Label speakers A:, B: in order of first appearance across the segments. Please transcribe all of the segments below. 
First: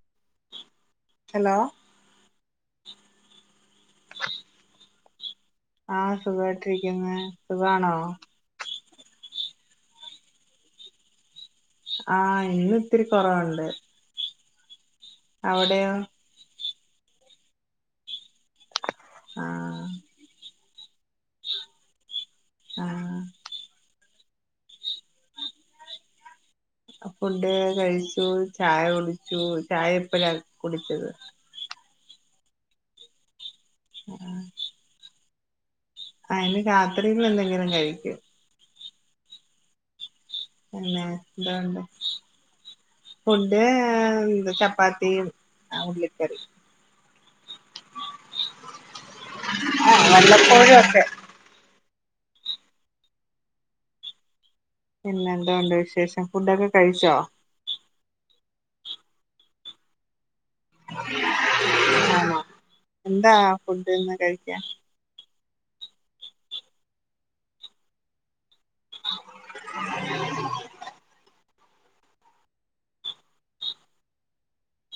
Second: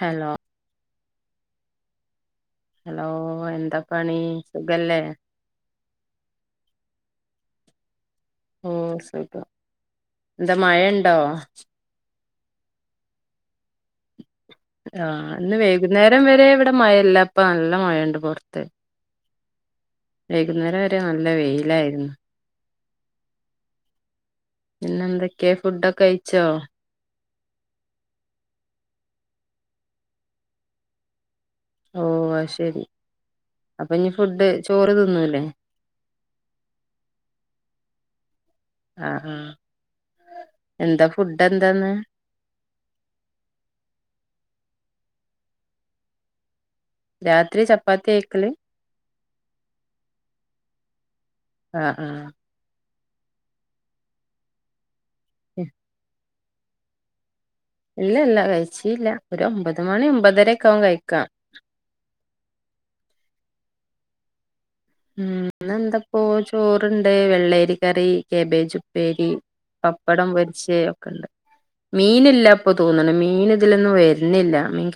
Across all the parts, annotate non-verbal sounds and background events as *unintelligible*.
A: Hello
B: hello
A: hello എന്താ പണി സുഖല്ലേ
B: ആഹ് സുഖയിട്ടിരിക്കുന്നു സുഖമാണോ
A: ഓഹ് സുഖം എന്താ മഴുണ്ടാവോ
B: ആഹ് ഇന്നത്തിരി കുറവുണ്ട്
A: ആഹ് ഇന്ന് വൈകുന്നേരം വരെ ഇവിടെ മഴല്ല ഇപ്പൊ നല്ല മഴുണ്ട് പുറത്ത്
B: ആഹ്
A: വൈകുന്നേരം വരെ നല്ല വെയിലായിരുന്നു
B: ആഹ്
A: പിന്നെന്തൊക്കെ ഫുഡൊക്കെ കഴിച്ചോ
B: ഫുണ്ട് കഴിച്ചു ചായ കുടിച്ചു ചായ എപ്പഴാ കുടിച്ചത്
A: ഓഹ് അയ്ശരി അപ്പൊ ഇനി ഫുഡ് ചോറ് തിന്നുംല്ലേ
B: അയ്ന് കാത്രിയിൽ എന്തെങ്കിലും കഴിക്കും
A: ആഹ് ആഹ്
B: പിന്നെ
A: എന്താ ഫുഡ്
B: ഇന്തണ്ട്
A: എന്താന്ന്
B: ഫുഡ് ചപ്പാത്തി ഉള്ളിക്കറി
A: രാത്രി ചപ്പാത്തി കയ്ക്കല്
B: ആഹ് വല്ലപ്പോഴും ഒക്കെ
A: ആഹ് ആഹ്
B: പിന്നെ എന്തോണ്ട് വിശേഷം ഫുഡൊക്കെ കഴിച്ചോ
A: ഇല്ല ഇല്ല കഴിച്ചില്ല ഒരു ഒമ്പത് മണി ഒമ്പതരക്ക ആകും കഴിക്കും
B: ആഹ്ന്നൊ എന്താ ഫുഡ്ന്ന് കഴിക്ക
A: ഉം എന്താപ്പ ചോറണ്ട് വെള്ളേരീ കറി കേബേജ് ഉപ്പേരി പപ്പടം പരിച്ചു ഒക്കെണ്ട് മീനില്ലാപ്പൊ തോന്നണ മീൻ ഇതിലൊന്നും വരുന്നില്ല മീൻ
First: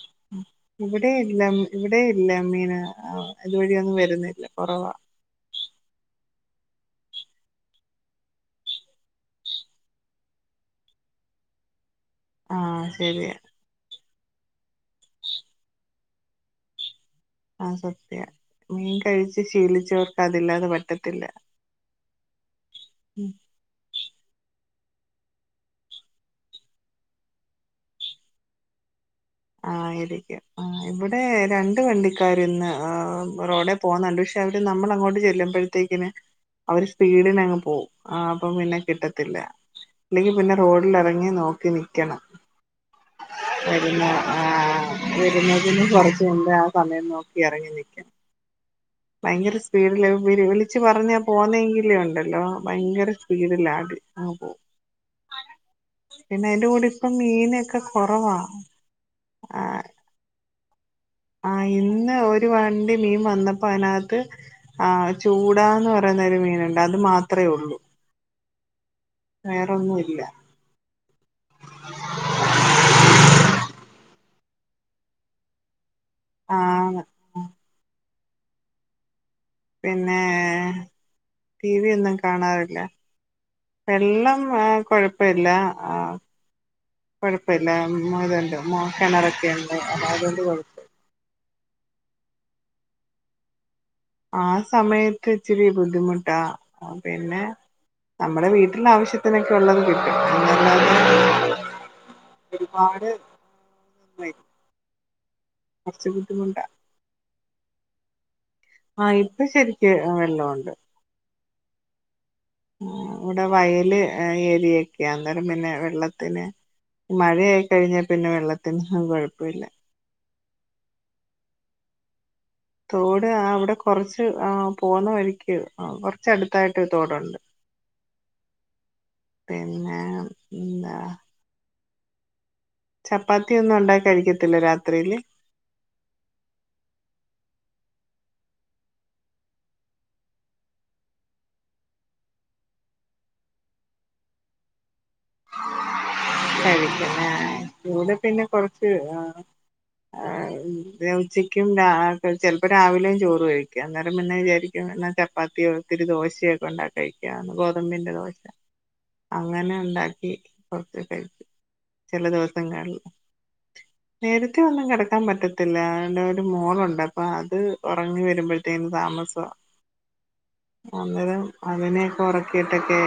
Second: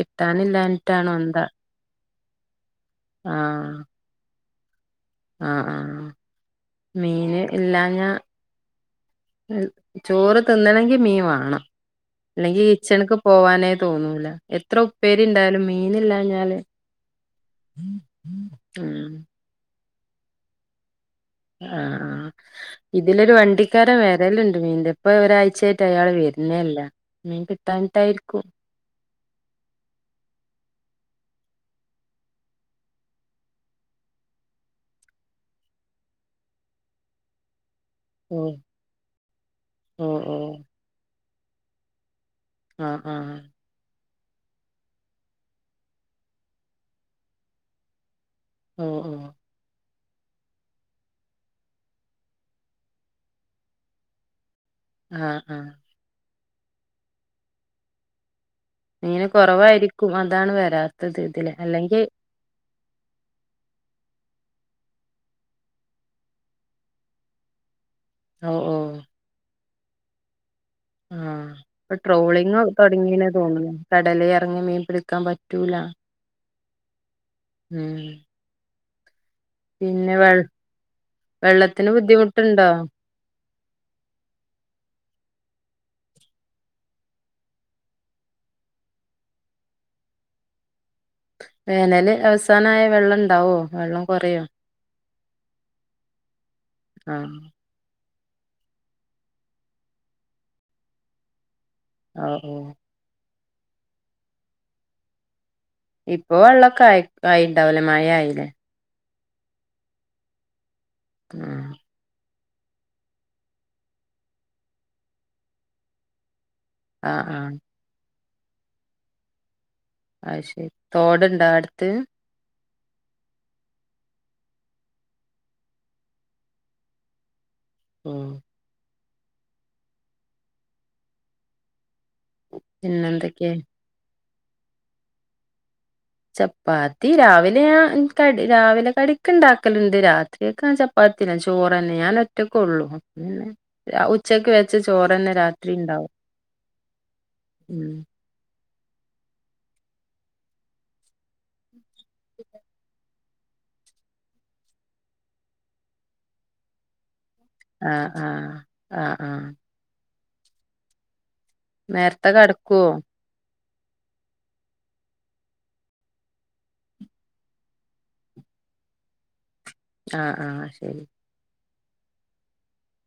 B: ഇവിടെ
A: കിട്ടാനില്ലാഞ്ഞിട്ടാണോ എന്താ
B: ഇല്ല ഇവിടെ ഇല്ല മീൻ
A: ആഹ്
B: ഇതുവഴിയൊന്നും വരുന്നില്ല കുറവാ
A: ആഹ് ആഹ് മീന് ഇല്ലാഞ്ഞാ ചോറ് തിന്നണങ്കി മീൻ വേണം അല്ലെങ്കിൽ
B: ആഹ്
A: ഇച്ചണക്ക്
B: ശരിയ
A: പോവാനായി തോന്നൂല എത്ര ഉപ്പേരി ഇണ്ടായാലും മീനീല്ലഞ്ഞാല്
B: ആഹ് സത്യ
A: ആഹ്
B: മീൻ കഴിച്ച് ശീലിച്ചവർക്ക് അതില്ലാതെ പറ്റത്തില്ല
A: ആഹ് ആഹ് ഇതിലൊരു വണ്ടിക്കാരൻ വേരലുണ്ട് മീന്റെ ഇപ്പ ഒരാഴ്ചയായിട്ട് അയാൾ വരുന്നല്ല മീൻ കിട്ടാനട്ടായിരിക്കും
B: ആയിരിക്കും ആ ഇവിടെ രണ്ട വണ്ടിക്കാർ ഇന്ന് ആ റോഡ പോകുന്നുണ്ട് പക്ഷെ അവര് നമ്മൾ അങ്ങോട്ട് ചെല്ലുമ്പോഴത്തേക്കിന് അവര് സ്പീഡന്ങ്ങ് പോകവും. ആ
A: ഓ
B: അപ്പം പിന്നെ കിട്ടത്തില്ല
A: ഓ
B: അല്ലെങ്കി
A: ഓ
B: പിന്നെ റോഡിൽിറങ്ങി നോക്കി നിക്കണം.
A: അ ആഹ്
B: *unintelligible* വരുന്നതിന് കുറച്ച് കൊണ്ട് ആ സമയം നോക്കി ഇറങ്ങി നൽക്കാം.
A: ഉംഉം
B: ഭയങ്കര സ്പീഡില് വിളിച്ച് പറഞ്ഞ പോുന്നെങ്കില ഉണ്ടല്ലോ ഭയങ്കര സ്പീഡില്ല അടി ആ പോും.
A: ആ അ
B: പിന്നെ അതിന്റെ കൂടി ഇപ്പ മീനൊക്കെ കുറവാ
A: ഇങ്ങനെ
B: ആ
A: കുറവായിരിക്കും അതാണ് വരാ
B: ആ ഇന്ന് ഒരു വണ്ടി മീൻ വന്നപ്പോ അതിനകത്ത് ആ ചൂടാന്ന് പറയുന്നരു മീനുണ്ട് അത് മാത്രമേ ഉള്ളൂ
A: ഓ ഓ
B: വേറൊന്നുമല്ല
A: ആഹ് ട്രോളിങ് തുടങ്ങിയന തോന്നുന്നു കടല ഇറങ്ങി മീൻ പിടിക്കാൻ പറ്റൂല
B: ആഹ്
A: ഉം
B: പിന്നെ ടി വി
A: വെള്ളത്തിന്
B: ഒന്നും
A: ബുദ്ധിമുട്ടുണ്ടോ
B: കാണാറില്ലെ? വെള്ളം കുഴപ്പമില്ല ആഹ് കുഴപ്പമില്ല ഇതൊണ്ട് കിണറൊക്കെന്ന് അല്ല അതണ്ട് കൊഴപ്പ
A: വേനല് അവസാനമായ വെള്ളം ഉണ്ടാവോ? വെള്ളം കൊറയോ
B: ആ സമയത്ത് ഇച്ചിരി ബുദ്ധിമുട്ടാ
A: ആഹ്
B: പിന്നെ നമ്മുടെ വീട്ടില ആവശ്യത്തിനൊക്കെ ഉള്ളത് കിട്ടും അങ്ങ
A: ഓ ഓ
B: ഒരുപാട് *unintelligible* കുറച്ച്
A: ഇപ്പൊ
B: ബുദ്ധിമുട്ടാ
A: വെള്ളമൊക്കെ ആയി ആയിണ്ടാവലേ മഴ ആയില്ലേ?
B: ആഹ ഇപ്പ ശരിക്ക് വെള്ളുണ്ട്.
A: ആ
B: ഇവിടെ വയല് ഏരിയൊക്കെയ അന്നേരം പിന്നെ വെള്ളത്തിന്
A: ആഹ് ആഹ്
B: മഴയായി കഴിഞ്ഞാൽ പിന്നെ വെള്ളത്തിന് കുഴപ്പ ഇില്ല.
A: അശരി തോടുണ്ടാ അടുത്ത്?
B: തോട് അവിടെ കുറച്ച് പോകുന്ന വഴക്ക് കുറച്ച്ടുത്തായിട്ട്രു തോടുണ്ട്.
A: ഉം
B: പിന്നെ എന്താ
A: പിന്നെന്തൊക്കെയാ
B: ചപ്പാത്തി ഒന്നും ഉണ്ടാക്കി കഴിക്കത്തില്ല രാത്രിയില്?
A: ചപ്പാത്തി രാവിലെ ആ ക രാവിലെ കടക്ക് ഉണ്ടാക്കലുണ്ട് രാത്രിയൊക്കെ ആ പത്തിന ചോറ്ന്നെ ഞാൻ ഒറ്റക്ക ഉള്ളൂ പിെ ഉച്ചക്ക് വെച്ച ചോറ്ന്നെ
B: കഴിക്കുന്ന
A: ഉം
B: ഇൂടെ. പിന്നെ കുറച്ച് *unintelligible* ും ചിലപ്പോ രാവിലെയും ചോറ് കഴിക്കും അേരം പിന്നെ വിചാരിക്കും എന്നാ ചപ്പാത്തിയോ ഒത്തിരി ദോശയൊക്കെ ഉണ്ടാ കഴിക്ക
A: ആഹ്
B: ഗോതമ്പിന്റെ ദോശ
A: ആഹ് ആഹ് ആഹ്
B: അങ്ങനെ ഉണ്ടാക്കി കുറച്ച് കഴിച്ചു.
A: നേരത്തെ ക കടക്കുവോ?
B: നേരത്തെ ഒന്നും കിടക്കാൻ പറ്റത്തില്ല അന്റെ ഒരു മോളുണ്ട് അപ്പൊ അത് ഉറങ്ങി വരുമ്പോഴേ തേ താമസം.
A: ആഹ് ആഹ് ശരി
B: അന്നേരം അതിനെയൊക്കെ ഉറക്കിയിട്ടൊക്കെ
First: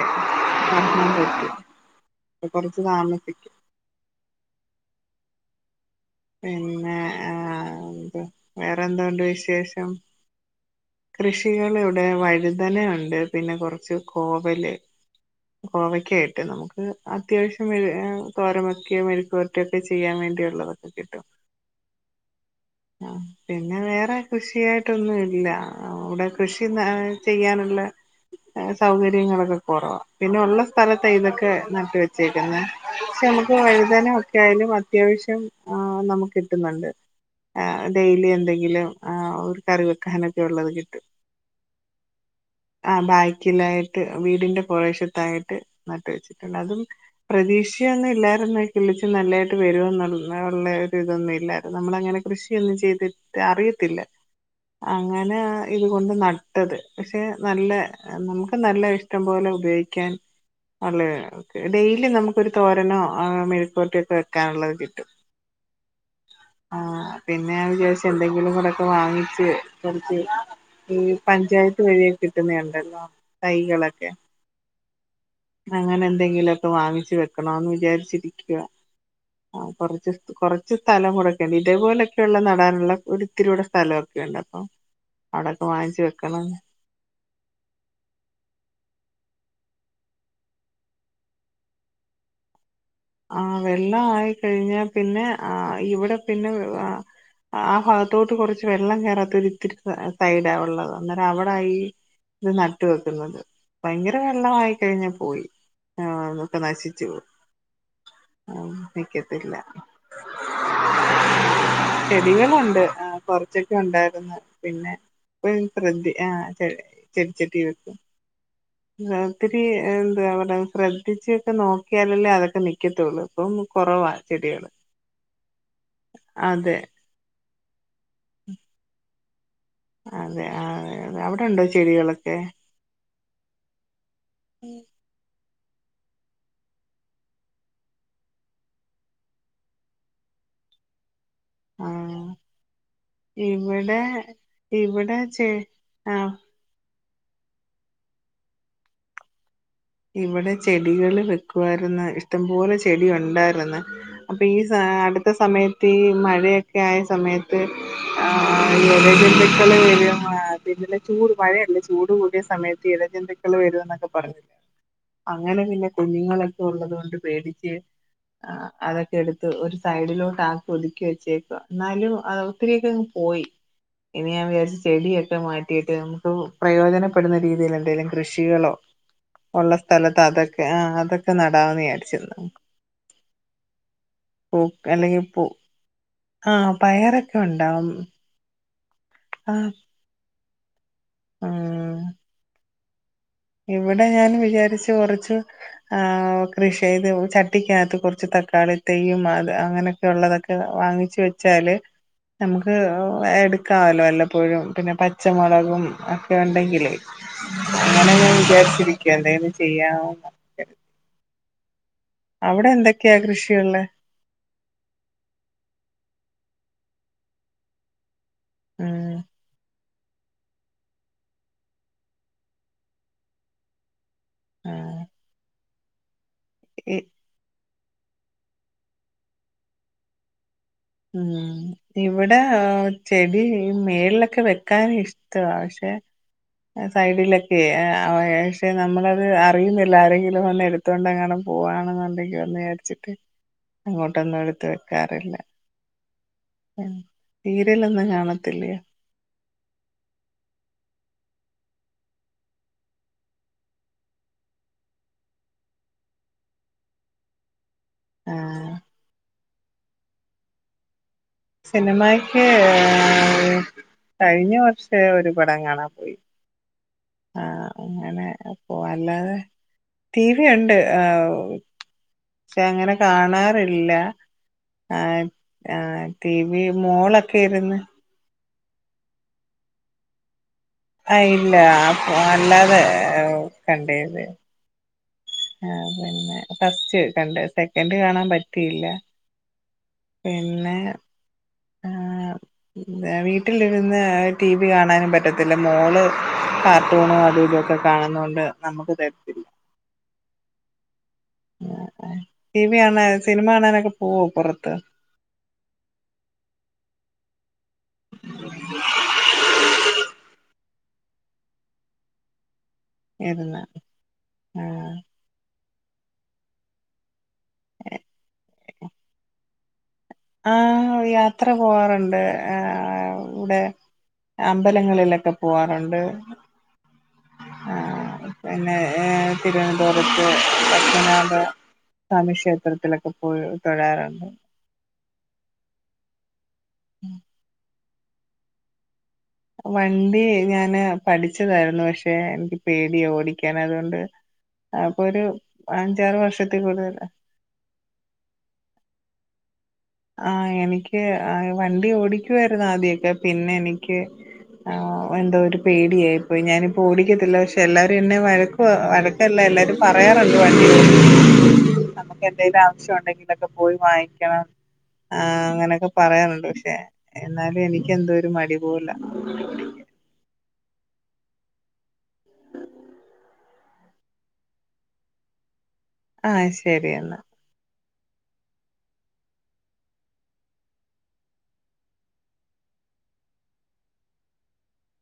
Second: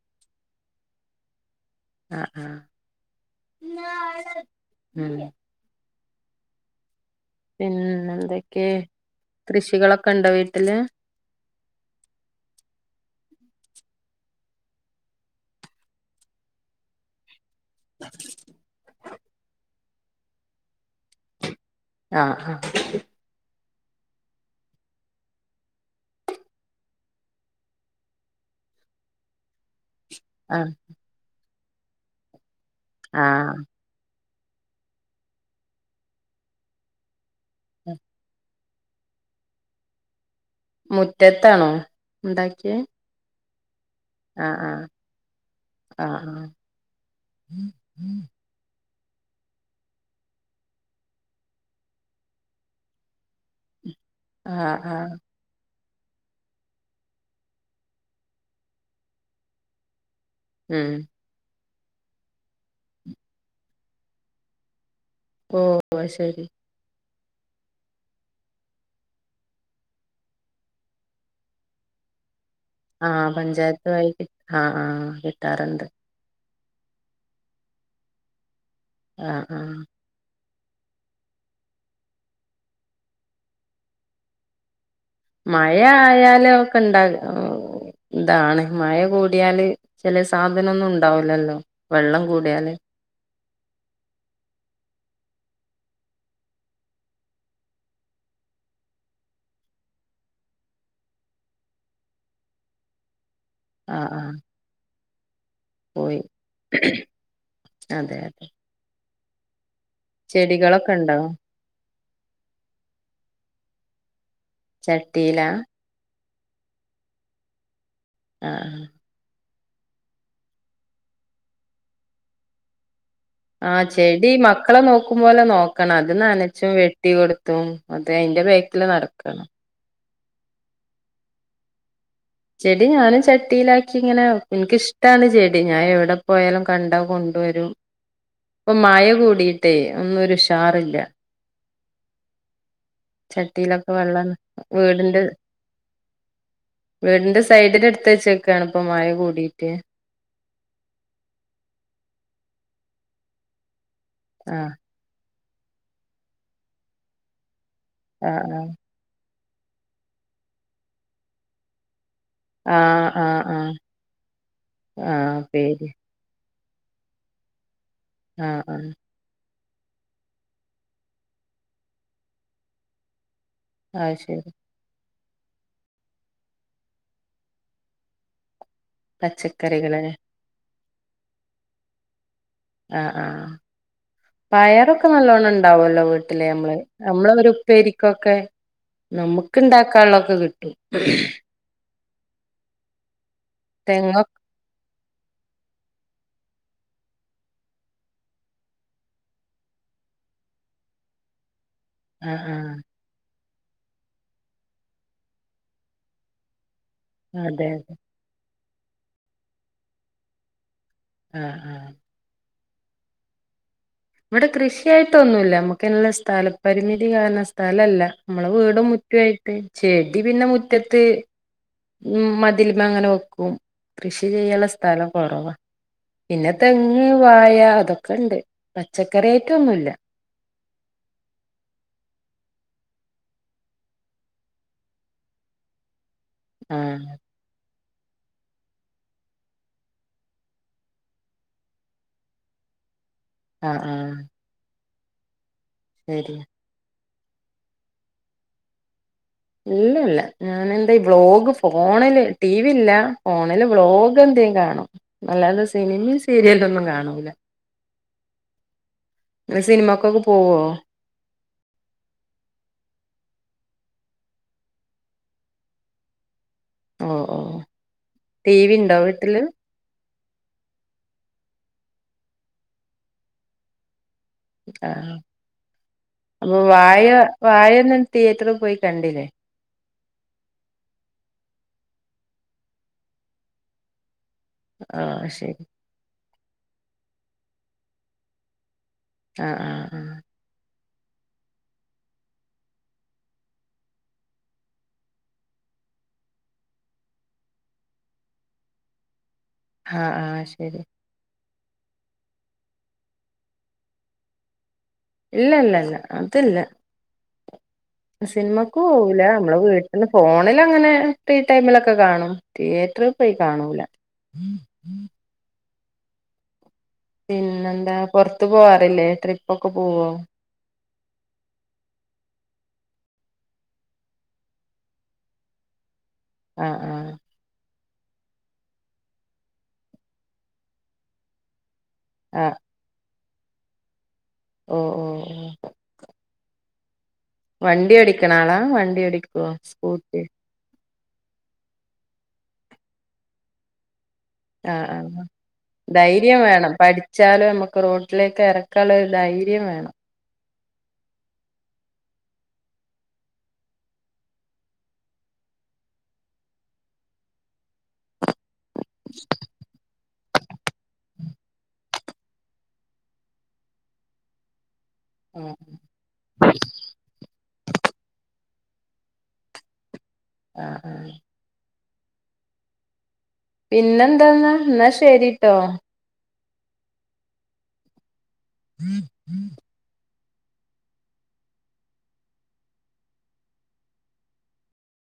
B: ഭക്ഷണം കഴിക്കു.
A: ആഹ്
B: പ്പ
A: ആഹ്
B: കൊറച്ച് താമസിക്കും.
A: ഉം.
B: പിന്നെ ആഹ്
A: പിന്നെ
B: എന്ത്
A: എന്തൊക്കെ
B: വേറെ എന്തോണ്ട് വിശേഷം
A: കൃഷികളൊക്കെ ഉണ്ടോ വീട്ടില്-
B: കൃഷികൾ ഇവിടെ വഴുതന ഉണ്ട് പിന്നെ കൊറച്ച് കോവല് കോവയ്ക്കായിട്ട് നമുക്ക്. അത്യാവശ്യം മെ തോരമൊക്കെയോ മെരുരിക്കുവരറ്റയോ ഒക്കെ ചെയ്യാൻ വേണ്ടിയുള്ളതൊക്കെ കിട്ടും
A: ആഹ് ആഹ്
B: ആഹ് പിന്നെ വേറെ കൃഷിയായിട്ടൊന്നും ഇല്ല ഇവിടെ കൃഷിന ചെയ്യാനുള്ള സൗകര്യങ്ങളൊക്കെ കൊറവാ- പിന്നെ ഒള്ള സ്ഥലത്ത ഇതൊക്കെ നട്ട വെച്ചേരിക്കുന്നേ പക്ഷെ നമുക്ക്
A: ആഹ്
B: തനൊക്കെ ആയാലും അത്യാവശ്യം ആഹ് നമുക്ക് കിട്ടുന്നുണ്ട്
A: ആഹ്
B: ഡെയിലി എന്തെങ്കിലുരുകറി വെക്കാനൊ ക്കെള്ളത്കിട്ടും
A: മുറ്റത്താണോ ഇണ്ടാക്കിയേ
B: ആഹ് ബാക്കിലായിട്ട്
A: ആഹ്
B: വീടിന്റെ
A: ആഹ്
B: പ്രവേശത്തായിട്ട് നട്ട്
A: ആഹ്
B: വെച്ചിട്ടുള്ള അതും പ്രതീക്ഷന്നും ഇല്ലാര്ന്ന്. കിളിച്ച് നല്ലതായിട്ട് വരവന്നൊള്ള അങ്ങന ഉള്ള ഒരിതൊന്നും ഇല്ലാരോ നമ്മള അങ്ങനെ കൃഷിയൊന്നും ചെയ്തിട്ട് അറിയത്തില്ല.
A: ആഹ് ആഹ് ആഹ്
B: അങ്ങനെ ഇതുകൊണ്ട് നട്ടത് പക്ഷെ നല്ല നമുക്ക് നല്ല ഇഷ്ടം പോലെ ഉപയോഗിക്കാൻ
A: ഉം
B: ഉള്ള ഡെയിലി നമുക്കൊരു തോരനോ മെഴുക്കോരട്ടയൊക്കെ വെക്കാനുള്ളത് കിട്ടും.
A: ഓഹ് ഒ ശരി.
B: ആഹ് പിന്നെ വിചാരിച്ച് എന്തെങ്കിലും കൂടൊക്കെ വാങ്ങിച്ച് കൊറച്ച് ഈ പഞ്ചായത്ത് വഴിയ കിട്ടുന്നേ ണ്ടല്ലൊ
A: ആഹ് പഞ്ചായത്ത്
B: തൈകളൊക്കെ
A: വഴി ആഹ് ആഹ് കിട്ടാറുണ്ട്
B: അങ്ങനെ എന്തെങ്കിലുക്കെ വാങ്ങിച്ച് വെ ക്കണോന്ന് വിചാരിച്ചിരിക്കുവ
A: ആഹ് ആഹ്
B: കൊറച്ച് കൊറച്ച് സ്ഥലം കൂടെക്കെണ്ട് ഇതേപോലൊക്കെയ ഉള്ള നടാനുള്ള ഒരിത്തിരിടെ സ്ഥലമൊക്കെയ ഉണ്ട് അപ്പം- അവിടൊക്കെ
A: മഴ
B: വാങ്ങിച്ച്
A: ആയാല
B: വെക്കണം
A: ഒക്കെ ഇണ്ടക ഓ.. എന്താണ് മഴ കൂടിയാല് ചില സാധനൊന്നും ഉണ്ടാവൂലല്ലോ? വെള്ളം കൂടിയാല്
B: ആഹ് വെള്ളം ആയി കഴിഞ്ഞാൽ പിന്നെ ആഹ് ഇവിടെ പിന്നെ അ ആ ഭാഗത്തോട്ട് കുറച്ച് വെള്ളം കയറാത്തൊരിത്തിരി സൈഡാ ഉള്ളത് അന്നേരം അവിടാ ഈ ഇത് നട്ട് വെക്കുന്നത്
A: ആഹ്
B: ഭയങ്കര
A: ആഹ്
B: വെള്ളം ആയിക്കഴിഞ്ഞാൽ പോയി
A: പോയി
B: ആഹ് ക്കെ നശിച്ചു പോകും.
A: അതെ അതെ.
B: ഓഹ് നിക്കത്തില്ല.
A: ചെടികളൊക്കെ ഉണ്ടോ?
B: ചെടികളൊണ്ട് കൊറച്ചൊക്കെ ഉണ്ടായിരുന്നു പിന്നെ
A: ചട്ടിയിലാ
B: ഇപ്പ ശ്രന്തി ആഹ് ചെടിച്ചട്ടി വെക്കും.
A: ആഹ്.
B: ഒത്തിരി എന്താ പറയ്ക ശ്രദ്ധിച്ചെക്കെ നോക്കിയാലല്ലേ അതൊക്കെ നിക്കത്തൊള്ളൂ.
A: ആഹ് ചെടി മക്കളെ നോക്കുമ്പോലെ നോക്കണം അത് നനച്ചും
B: അതെ
A: വെട്ടി ട്ടി കൊടുത്തും അത് അതിന്റെ ബാക്കില് നടക്കണം.
B: അതെ അഹ് അവിടെണ്ടോ ചെടികളൊക്കെ?
A: ചെടി ഞാനും ചട്ടിയിലാക്കി ഇങ്ങനെ എനിക്കിഷ്ടാണ് ചെടി ഞാൻ എവിടെ പോയാലും കണ്ടാ കൊണ്ട്- കൊണ്ട് വരും ഇപ്പോ മഴ കൂടിയിട്ടേ ഒന്നും ഒരു ഉഷാറില്ല
B: ആഹ്
A: ചട്ടിയിലൊക്കെ
B: ഇവിടെ
A: വെള്ളം
B: ഇവിടെ
A: വീടിന്റെ
B: ചെ ആഹ്
A: വീടിന്റെ സൈഡിൽ എടുത്ത് വചെക്കുവാണിപ്പോ മഴ കൂടിട്ട്
B: ഇവിടെ ചെടികള് വെക്കുവായിരുന്ന് ഇഷ്ടംപോലെ ചെടി ഒണ്ടായിരുന്ന് അപ്പം ഈ
A: ആഹ്
B: സ അടുത്ത സമയത്ത് ഈ മഴയൊക്കെ ആയ സമയത്ത് ആഹ്- എഴജന്തുക്കള് വരും അത് പിന്നെ ചൂട് മഴയല്ല ചൂട് കൂടിയ സ സമയത്ത്
A: ആഹ്
B: എഴ
A: ആഹ്
B: ജന്തുക്കള്
A: ആഹ്
B: വരുമെന്നെക്കെ പറഞ്ഞ്
A: ആഹ്
B: അങ്ങനെ പിന്നെ
A: പേര്
B: കുഞ്ഞുങ്ങളൊക്കെ ഉള്ളത് കൊണ്ട് പേടിച്ച്
A: ആഹ് ആഹ്
B: അതൊ ക്കെ എടുത്ത് ഒരു സൈഡിലോട്ട് ആക്കി ഒതുക്കി വെച്ചേക്ക എന്നാലും ഒത്തിരിയൊക്കെയങ്ങ് പോയി
A: അത്
B: ഇനി ഞാൻ
A: ശരി
B: വിചാരിച്ചു ചെടിയൊക്കെ മാറ്റി- കിട്ടിയിട്ട് നമുക്ക് പ്രയോജനപ്പെടുന്ന രീതിയില് എന്തെലും കൃഷികളോ- ഒള്ള
A: പച്ചക്കറികളല്ലേ
B: സ്ഥലത്ത് അതൊക്കെ ആഹ് അതൊക്കെ നടാന്ന് വിചാരിച്ചു ഇന്ന്
A: ആഹ് ആഹ് പയറൊക്കെ
B: അല്ലെങ്കിൽ പൂ
A: നല്ലോണ്ണം ഉണ്ടാവുല്ലോ വീട്ടില്
B: ആ
A: നമ്മള് നമ്മള്
B: പയറൊക്കെ
A: ഒരു
B: ഉണ്ടാവും
A: ഉപ്പേരിക്കൊക്കെ-
B: ആ
A: നമുക്ക് ഇണ്ടാക്കാനുള്ളൊക്കെ കിട്ടും
B: ഉം ഇവിടെ
A: തെങ്ങൊ
B: ഞാൻ വിചാരിച്ചു കൊറച്ച്- ആഹ് കൃഷി ചെയ്ത് ചട്ടിക്കകത്ത് കൊറച്ച് തക്കാളി തൈയും അത് അങ്ങനെ- ഉള്ളതൊക്കെ വാങ്ങിച്ച് വെച്ചാല്
A: ആഹ്
B: നമുക്ക്
A: ആഹ്
B: എടു ക്കാവല്ലോ വല്ലപ്പോഴും പിന്നെ പച്ചമുളകും ഒക്കെ ഒണ്ടെങ്കിലെ
A: അതെ അതെ
B: ഞാൻ വിചാരിച്ചിരിക്ക എന്തേലും ചെയ്യാവൊ -
A: ആഹ് ആഹ്
B: അവിടെ എന്തെക്കെയാ കൃഷിയുളേ
A: ഇവിടെ കൃഷിയായിട്ടൊന്നുമില്ല നമ്മുക്കുള്ള സ്ഥലം പരിമിതി കാരണം സ്ഥലം ഇല്ല നമ്മടെ വീടും
B: ഉം
A: മുറ്റമായിട്ട്- ചെടി പിന്നെ മുറ്റത്ത് മതിലമെ അങ്ങനെ വെക്കും കൃഷി ചെയ്യാനൊള്ള
B: ആഹ്
A: സ്ഥലം കൊറവാ പിന്നെ
B: ഇ
A: തെങ്ങ് വാഴ അതൊക്കെ ഒണ്ട് പച്ചക്കറി ഐറ്റം ഒന്നുയില്ല
B: ഉം ഇവിടെ ചെടി ഈ മേളിലൊക്കെ വെക്കാൻ ഇഷ്ട ഇഷ്ടമാ പക്ഷെ
A: ആഹ്
B: സൈഡിലെ ക്കെ പക്ഷേ നമ്മളത് അറിയുന്നില്ല ആരെങ്കിലും വന്ന് എടുത്തുകൊണ്ട് എങ്ങാണും പോവാണെന്നുണ്ടെങ്കിലോന്ന് - ച്ചിട്ട്
A: ആഹ് ആഹ്
B: അങ്ങോട്ടൊന്നും എടുത്ത് വെക്കാറില്ല
A: ശരി
B: സീരിയലൊന്നും കാണത്തില്ലയോ
A: ഇല്ല ഇല്ല ഞാനെന്താ ഈ വ്ലോഗ് ഫോണില് ടിവി ഇല്ല ഫോണില് വ്ലോഗ് എന്തേലും കാണും അല്ലാത സിനിമയും സീരിയല് ഒന്നും കാണൂല്ല
B: ആഹ്
A: സിനിമക്കൊക്കെ പോവോ
B: സിനിമക്ക് കഴിഞ്ഞ വർഷം ഒരു പടം കാണാൻ പോയി
A: ഓ ഓ
B: ആഹ് അങ്ങനെ
A: ടി വി
B: പോകും
A: ഉണ്ടോ
B: അല്ലാതെ-
A: വീട്ടില്
B: ടീവി ഒണ്ട് ആ പക്ഷെ അങ്ങനെ കാണാറില്ല ആഹ് ആഹ് ടി
A: അപ്പൊ
B: വി
A: വായ
B: മോളൊക്കെ ഇരുന്ന്-
A: വായൊന്നും തിയേറ്ററിൽ പോയി കണ്ടില്ലേ
B: ആ ഇല്ല അല്ലാതെ കണ്ടേത്
A: ആഹ് ശരി
B: ആഹ് പിന്നെ ഫസ്റ്റ് കണ്ട് സെക്കൻഡ് കാണാൻ പറ്റിയില്ല
A: ആഹ് ആഹ് ആഹ്
B: പിന്നെ
A: *inaudible*
B: എന്താ വീട്ടിലിരുന്ന് ടി വി കാണാനും പറ്റത്തില്ല മോള് കാർട്ടൂണും അതും ഇതൊക്കെ കാണുന്നോണ്ട് നമുക്ക് തരത്തില്ല
A: ആഹ് ആഹ് ശരി
B: ടി വി കാണാൻ സിനിമ കാണാനൊക്കെ പോവോ പുറത്ത്
A: ഇല്ല ഇല്ല ഇല്ല അതില്ല സിനിമക്ക് പോവൂല നമ്മള് വീട്ടിന്ന് ഫോണിൽ അങ്ങനെ ഫ്രീ ടൈമിലൊക്കെ കാണും തിയേറ്റ- റ്ററിൽ പോയി
B: ഇരുന്ന്
A: കാണൂല
B: ആ
A: പിന്നെന്താ പൊറത്ത് പോവാറില്ലേ ട്രിപ്പ് ഒക്കെ പോവോ
B: ആഹ് യാത്ര പോകാറുണ്ട് ആഹ് ആ ഇവ്ടെ അമ്പലങ്ങളിലൊക്കെ പോവാറുണ്ട്
A: ആഹ് ആഹ്
B: ആഹ് പിന്നെ തിരുവനന്തപുരത്ത് പത്മനാഭ സ്വാമി
A: ആ
B: ക്ഷേത്രത്തിലൊക്കെ പോയി തൊഴാറുണ്ട്
A: ഓഹ് ഓഹ് ഓഹ്
B: ഉം
A: വണ്ടി ഓടിക്കണാളാ വണ്ടി ഓടിക്കൊ
B: വണ്ടി ഞാന് പഠിച്ചതായിരുന്നു പക്ഷെ പേടിയാ ഓടിക്കാൻ അതോണ്ട്
A: ആഹ് ആ ധൈര്യം വേണം
B: കൂടുതൽ
A: പഠിച്ച- ച്ചാലും നമുക്ക് റോട്ടിലേക്ക് ഇറക്കാനുള്ള ഒരു ധൈര്യം വേണം
B: ആഹ് എനിക്ക് വണ്ടി ഓടിക്കുവായിരുന്നു ആദ്യൊക്കെ പിന്നെ എനിക്ക് ആഹ് എന്തോ ഒരു പേടിയായി പോയി ഞാനിപ്പോ ഓടിക്കത്തില്ല പക്ഷെ എല്ലാരും എന്നെ വഴക്ക് വഴക്കല്ല എല്ലാരും പറ പറയാറുണ്ട് വണ്ടി നമുക്ക് എന്തെങ്കിലും ആവശ്യം ഉണ്ടെങ്കിലൊക്കെ പോയി വാങ്ങിക്കണം ആഹ്
A: ആ
B: അങ്ങനെയൊക്കെ പറയാറുണ്ട് പക്ഷെ എന്നാലും എനിക്ക് എന്തോ ഒരു മടി പോലാ
A: ആഹ് ആഹ് പിന്നെന്താ ഇന്ന് ഇന്നാ ശരിട്ടോ
B: ആഹ് ശരി എന്നാൽ
A: *unintelligible*